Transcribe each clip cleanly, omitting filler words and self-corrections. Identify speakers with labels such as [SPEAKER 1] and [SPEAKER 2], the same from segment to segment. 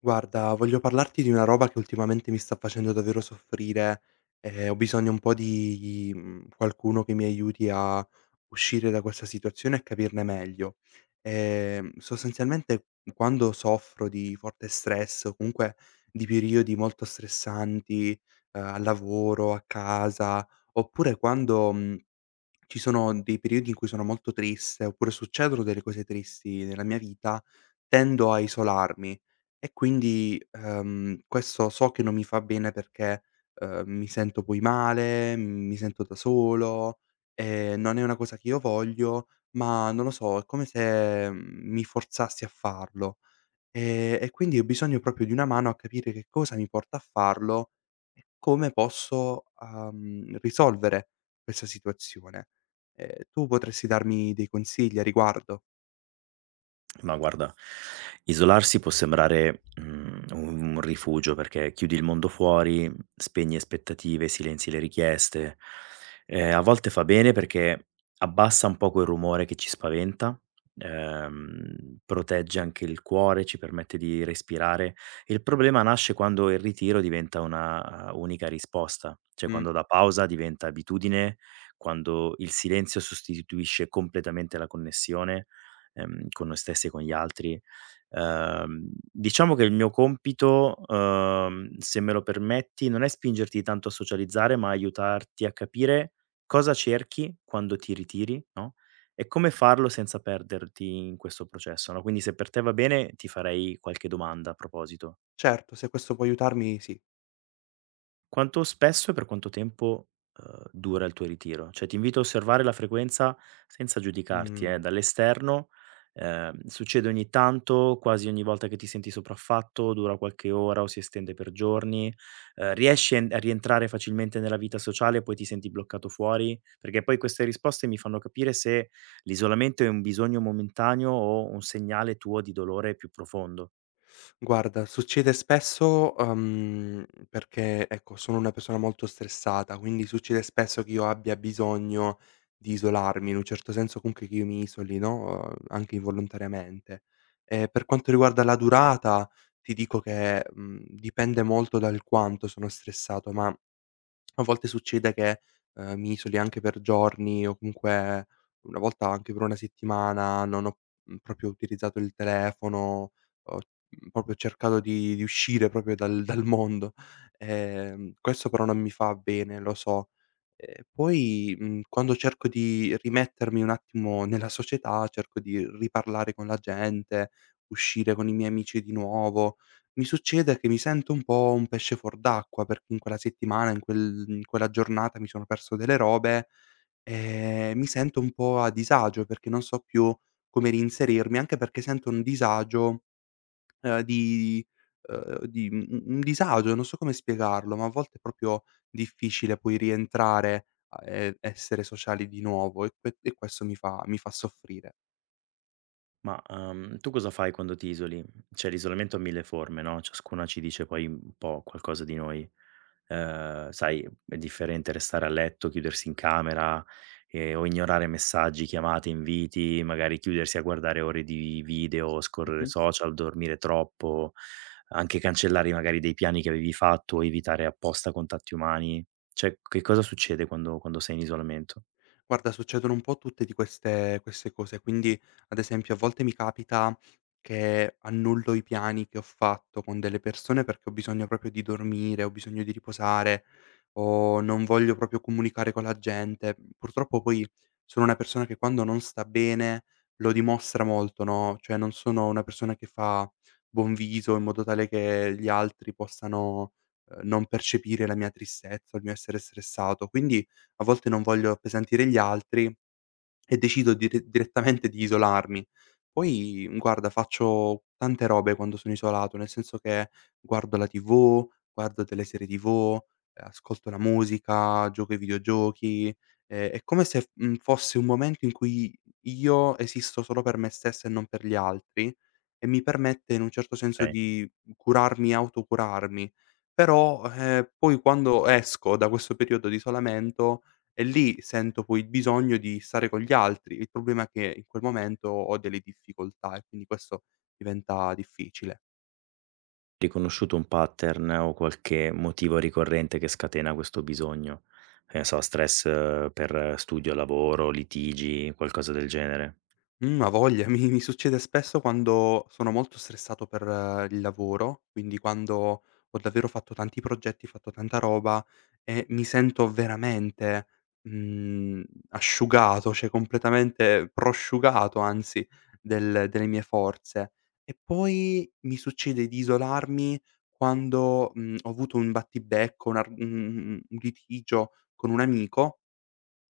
[SPEAKER 1] Guarda, voglio parlarti di una roba che ultimamente mi sta facendo davvero soffrire, e ho bisogno un po' di qualcuno che mi aiuti a uscire da questa situazione e capirne meglio. Sostanzialmente quando soffro di forte stress o comunque di periodi molto stressanti, al lavoro, a casa, oppure quando, mhmm ci sono dei periodi in cui sono molto triste, oppure succedono delle cose tristi nella mia vita, tendo a isolarmi e quindi questo so che non mi fa bene perché, mi sento poi male, mi sento da solo, non è una cosa che io voglio, ma non lo so, è come se mi forzassi a farlo. E quindi ho bisogno proprio di una mano a capire che cosa mi porta a farlo e come posso risolvere questa situazione. Tu potresti darmi dei consigli a riguardo?
[SPEAKER 2] Ma guarda, isolarsi può sembrare, un rifugio perché chiudi il mondo fuori, spegni aspettative, silenzi le richieste. A volte fa bene perché abbassa un po' quel rumore che ci spaventa, protegge anche il cuore, ci permette di respirare. Il problema nasce quando il ritiro diventa una unica risposta, cioè
[SPEAKER 1] Mh.
[SPEAKER 2] quando la pausa diventa abitudine, quando il silenzio sostituisce completamente la connessione con noi stessi e con gli altri. Diciamo che il mio compito, se me lo permetti, non è spingerti tanto a socializzare, ma aiutarti a capire cosa cerchi quando ti ritiri, no, e come farlo senza perderti in questo processo, no, quindi se per te va bene, ti farei qualche domanda a proposito.
[SPEAKER 1] Certo, se questo può aiutarmi sì.
[SPEAKER 2] Quanto spesso e per quanto tempo, dura il tuo ritiro? Cioè, ti invito a osservare la frequenza senza giudicarti,
[SPEAKER 1] Mh.
[SPEAKER 2] dall'esterno. Succede ogni tanto, quasi ogni volta che ti senti sopraffatto, dura qualche ora o si estende per giorni? Riesci a rientrare facilmente nella vita sociale e poi ti senti bloccato fuori? Perché poi queste risposte mi fanno capire se l'isolamento è un bisogno momentaneo o un segnale tuo di dolore più profondo.
[SPEAKER 1] Guarda, succede spesso, perché ecco, sono una persona molto stressata, quindi succede spesso che io abbia bisogno di isolarmi, in un certo senso comunque che io mi isoli, no, anche involontariamente. Per quanto riguarda la durata, ti dico che dipende molto dal quanto sono stressato, ma a volte succede che mi isoli anche per giorni o comunque una volta anche per una settimana non ho proprio utilizzato il telefono, ho proprio cercato di uscire proprio dal mondo. Questo però non mi fa bene, lo so. Poi, quando cerco di rimettermi un attimo nella società, cerco di riparlare con la gente, uscire con i miei amici di nuovo, mi succede che mi sento un po' un pesce fuor d'acqua, perché in quella settimana, in quella giornata mi sono perso delle robe e mi sento un po' a disagio perché non so più come reinserirmi, anche perché sento un disagio, ehm, di ehm, di un disagio, non so come spiegarlo, ma a volte è proprio difficile poi rientrare a e essere sociali di nuovo e que e questo mi fa soffrire.
[SPEAKER 2] Ma, tu cosa fai quando ti isoli? Cioè l'isolamento ha mille forme, no, ciascuna ci dice poi un po' qualcosa di noi. Sai, è differente restare a letto, chiudersi in camera, o ignorare messaggi, chiamate, inviti, magari chiudersi a guardare ore di video, scorrere
[SPEAKER 1] Mh-mh.
[SPEAKER 2] social, dormire troppo, anche cancellare magari dei piani che avevi fatto o evitare apposta contatti umani. Cioè, che cosa succede quando sei in isolamento?
[SPEAKER 1] Guarda, succedono un po' tutte di queste cose, quindi ad esempio a volte mi capita che annullo i piani che ho fatto con delle persone perché ho bisogno proprio di dormire, ho bisogno di riposare o non voglio proprio comunicare con la gente. Purtroppo poi sono una persona che quando non sta bene lo dimostra molto, no, cioè non sono una persona che fa buon viso in modo tale che gli altri possano non percepire la mia tristezza o il mio essere stressato. Quindi a volte non voglio appesantire gli altri e decido direttamente di isolarmi. Poi, guarda, faccio tante robe quando sono isolato, nel senso che guardo la TV, guardo delle serie TV, ascolto la musica, gioco ai videogiochi. È come se fosse un momento in cui io esisto solo per me stesso e non per gli altri e mi permette in un certo senso di curarmi, autocurarmi. Però, poi quando esco da questo periodo di isolamento, e lì sento poi il bisogno di stare con gli altri. Il problema è che in quel momento ho delle difficoltà e quindi questo diventa difficile.
[SPEAKER 2] Riconosciuto un pattern o qualche motivo ricorrente che scatena questo bisogno? Che ne so, stress per studio, lavoro, litigi, qualcosa del genere?
[SPEAKER 1] Mhmm, a voglia. Mi succede spesso quando sono molto stressato per il lavoro, quindi quando ho davvero fatto tanti progetti, fatto tanta roba e mi sento veramente, mhmm, asciugato, cioè completamente prosciugato anzi delle mie forze. E poi mi succede di isolarmi quando ho avuto un battibecco, un litigio con un amico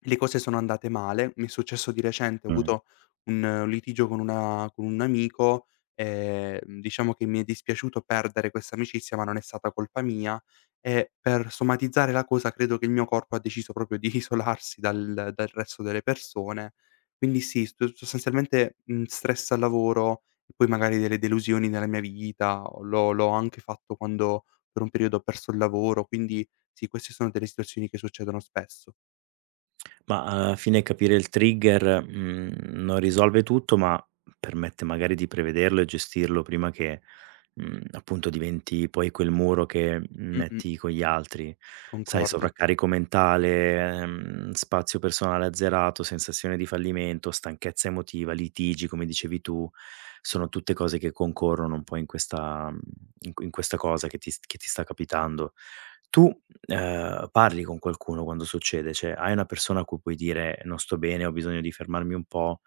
[SPEAKER 1] le cose sono andate male, mi è successo di recente, ho
[SPEAKER 2] Mh.
[SPEAKER 1] avuto un litigio con un amico, diciamo che mi è dispiaciuto perdere questa amicizia, ma non è stata colpa mia e per somatizzare la cosa credo che il mio corpo ha deciso proprio di isolarsi dal resto delle persone. Quindi sì, sto sostanzialmente, stress al lavoro e poi magari delle delusioni nella mia vita, o l'ho anche fatto quando per un periodo ho perso il lavoro, quindi sì, queste sono delle situazioni che succedono spesso.
[SPEAKER 2] Ma alla fine capire il trigger, non risolve tutto, ma permette magari di prevederlo e gestirlo prima che appunto diventi poi quel muro che
[SPEAKER 1] Mh-mh.
[SPEAKER 2] metti con gli altri. Sai,
[SPEAKER 1] Concordo.
[SPEAKER 2] sovraccarico mentale, spazio personale azzerato, sensazione di fallimento, stanchezza emotiva, litigi, come dicevi tu, sono tutte cose che concorrono un po' in questa in questa cosa che ti st che ti sta capitando. Tu, parli con qualcuno quando succede? Cioè, hai una persona a cui puoi dire: "Non sto bene, ho bisogno di fermarmi un po'."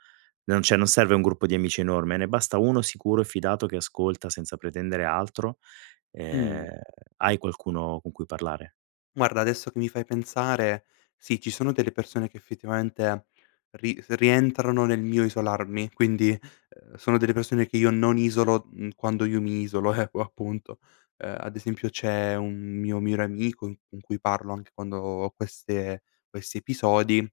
[SPEAKER 2] Non serve un gruppo di amici enorme, ne basta uno sicuro e fidato che ascolta senza pretendere altro, ehm,
[SPEAKER 1] Mh.
[SPEAKER 2] hai qualcuno con cui parlare.
[SPEAKER 1] Guarda, adesso che mi fai pensare, sì, ci sono delle persone che effettivamente ri rientrano nel mio isolarmi, quindi sono delle persone che io non isolo, quando io mi isolo, ecco, appunto. Ad esempio c'è un mio migliore amico in con cui parlo anche quando ho queste questi episodi.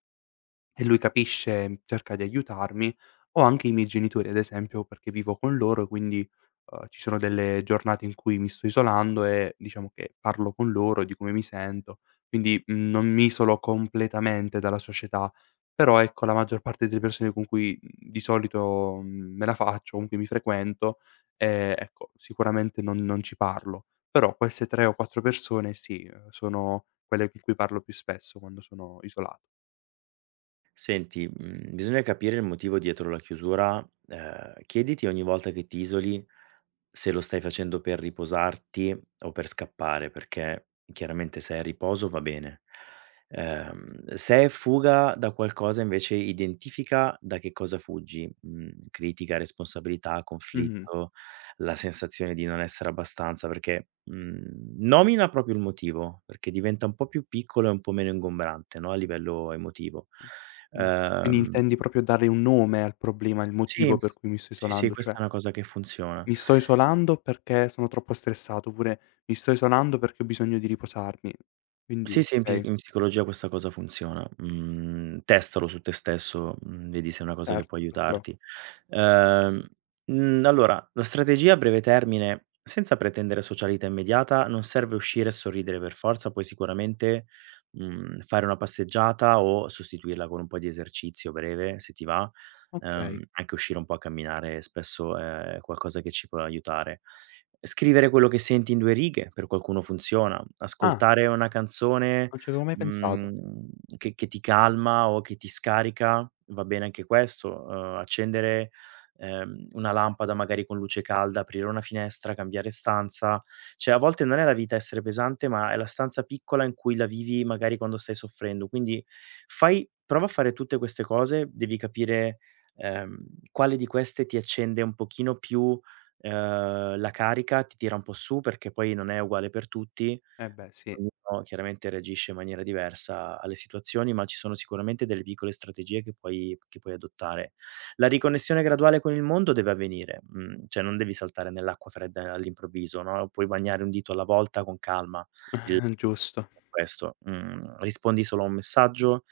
[SPEAKER 1] E lui capisce, cerca di aiutarmi, o anche i miei genitori ad esempio, perché vivo con loro, quindi, ci sono delle giornate in cui mi sto isolando e diciamo che parlo con loro di come mi sento, quindi, non mi isolo completamente dalla società, però ecco la maggior parte delle persone con cui, di solito, me la faccio, comunque mi frequento, ecco sicuramente non ci parlo. Però queste 3 o 4 persone sì, sono quelle con cui parlo più spesso quando sono isolato.
[SPEAKER 2] Senti, bisogna capire il motivo dietro la chiusura, chiediti ogni volta che ti isoli se lo stai facendo per riposarti o per scappare, perché chiaramente se è riposo va bene. Se è fuga da qualcosa invece identifica da che cosa fuggi, critica, responsabilità,
[SPEAKER 1] Mh-mh.
[SPEAKER 2] conflitto, la sensazione di non essere abbastanza perché, nomina proprio il motivo, perché diventa un po' più piccolo e un po' meno ingombrante, no, a livello emotivo.
[SPEAKER 1] Mh. Quindi
[SPEAKER 2] Ehm
[SPEAKER 1] intendi proprio dare un nome al problema, il
[SPEAKER 2] sì,
[SPEAKER 1] motivo per cui mi sto
[SPEAKER 2] sì, sì,
[SPEAKER 1] isolando, cioè:
[SPEAKER 2] questa è una cosa che funziona.
[SPEAKER 1] "Mi sto isolando perché sono troppo stressato", oppure: "Mi sto isolando perché ho bisogno di riposarmi". Quindi
[SPEAKER 2] Sì, sì, in pi
[SPEAKER 1] okay,
[SPEAKER 2] in psicologia questa cosa funziona. Mhmm, Testalo su te stesso, vedi se è una cosa che può
[SPEAKER 1] certo, lo farò.
[SPEAKER 2] aiutarti. Ehm, allora, la strategia a breve termine, senza pretendere socialità immediata, non serve uscire e sorridere per forza, puoi sicuramente, fare una passeggiata o sostituirla con un po' di esercizio breve, se ti va.
[SPEAKER 1] Okay.
[SPEAKER 2] Anche uscire un po' a camminare spesso è qualcosa che ci può aiutare. Scrivere quello che senti in 2 righe per qualcuno funziona,
[SPEAKER 1] Ah,
[SPEAKER 2] ascoltare una canzone,
[SPEAKER 1] non ci avevo mai pensato.
[SPEAKER 2] mhmm, che ti calma o che ti scarica, va bene anche questo, accendere, una lampada magari con luce calda, aprire una finestra, cambiare stanza. Cioè a volte non è la vita essere pesante, ma è la stanza piccola in cui la vivi magari quando stai soffrendo. Quindi fai prova a fare tutte queste cose, devi capire, ehm, quale di queste ti accende un pochino più la carica ti tira un po' su perché poi non è uguale per tutti,
[SPEAKER 1] Eh beh, sì,
[SPEAKER 2] ognuno chiaramente reagisce in maniera diversa alle situazioni, ma ci sono sicuramente delle piccole strategie che puoi adottare. La riconnessione graduale con il mondo deve avvenire, cioè non devi saltare nell'acqua fredda all'improvviso, no, puoi bagnare un dito alla volta con calma il
[SPEAKER 1] giusto.
[SPEAKER 2] questo, rispondi solo a un messaggio,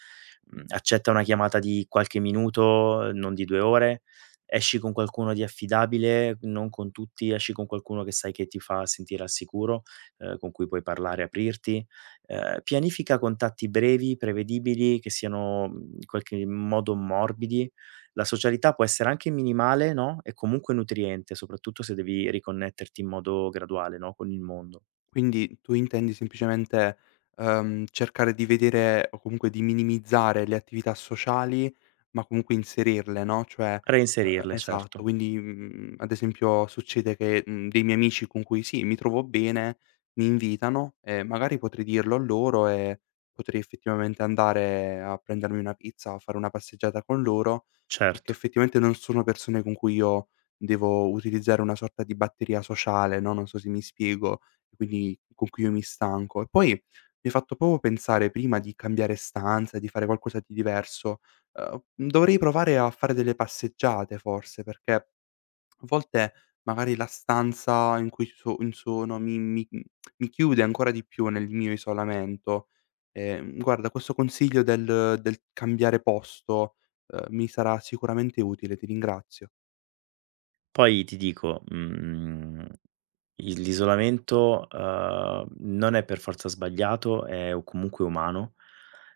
[SPEAKER 2] accetta una chiamata di qualche minuto, non di 2 ore, esci con qualcuno di affidabile, non con tutti, esci con qualcuno che sai che ti fa sentire al sicuro, con cui puoi parlare, aprirti. Pianifica contatti brevi, prevedibili, che siano, in qualche modo morbidi. La socialità può essere anche minimale, no, e comunque nutriente, soprattutto se devi riconnetterti in modo graduale, no, con il mondo.
[SPEAKER 1] Quindi tu intendi semplicemente, cercare di vedere o comunque di minimizzare le attività sociali, ma comunque inserirle, no, cioè
[SPEAKER 2] Reinserirle, certo,
[SPEAKER 1] esatto, quindi, ad esempio succede che, dei miei amici con cui sì, mi trovo bene, mi invitano e magari potrei dirlo a loro e potrei effettivamente andare a prendermi una pizza o fare una passeggiata con loro, perché
[SPEAKER 2] certo.
[SPEAKER 1] effettivamente non sono persone con cui io devo utilizzare una sorta di batteria sociale, no, non so se mi spiego. Quindi con cui io mi stanco. E poi mi hai fatto proprio pensare prima di cambiare stanza, di fare qualcosa di diverso. Uhm, Dovrei provare a fare delle passeggiate forse, perché a volte magari la stanza in cui so in sono mi chiude ancora di più nel mio isolamento. Guarda questo consiglio del cambiare posto, mi sarà sicuramente utile, ti ringrazio.
[SPEAKER 2] Poi ti dico, il l'isolamento, non è per forza sbagliato, è o comunque umano,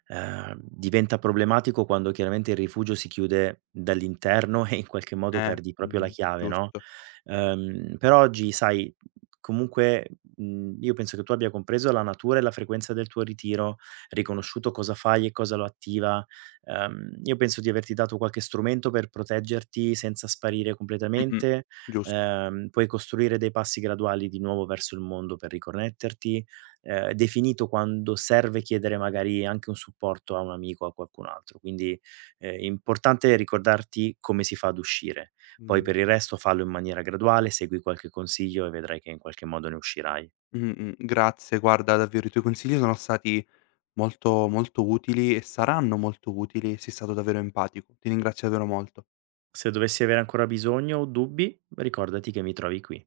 [SPEAKER 2] diventa problematico quando chiaramente il rifugio si chiude dall'interno e in qualche modo perdi proprio la
[SPEAKER 1] Mh-mh,
[SPEAKER 2] chiave, no,
[SPEAKER 1] giusto.
[SPEAKER 2] però oggi sai, comunque, io penso che tu abbia compreso la natura e la frequenza del tuo ritiro, riconosciuto cosa fai e cosa lo attiva. Io penso di averti dato qualche strumento per proteggerti senza sparire
[SPEAKER 1] Mh-mh,
[SPEAKER 2] completamente,
[SPEAKER 1] giusto.
[SPEAKER 2] puoi costruire dei passi graduali di nuovo verso il mondo per riconnetterti, definito quando serve chiedere magari anche un supporto a un amico o a qualcun altro. Quindi, importante ricordarti come si fa ad uscire. Poi
[SPEAKER 1] Mh.
[SPEAKER 2] per il resto fallo in maniera graduale, segui qualche consiglio e vedrai che in qualche modo ne uscirai.
[SPEAKER 1] Mh-mh. Grazie, guarda davvero i tuoi consigli sono stati molto, molto utili e saranno molto utili, sei stato davvero empatico. Ti ringrazio davvero molto.
[SPEAKER 2] Se dovessi avere ancora bisogno o dubbi, ricordati che mi trovi qui.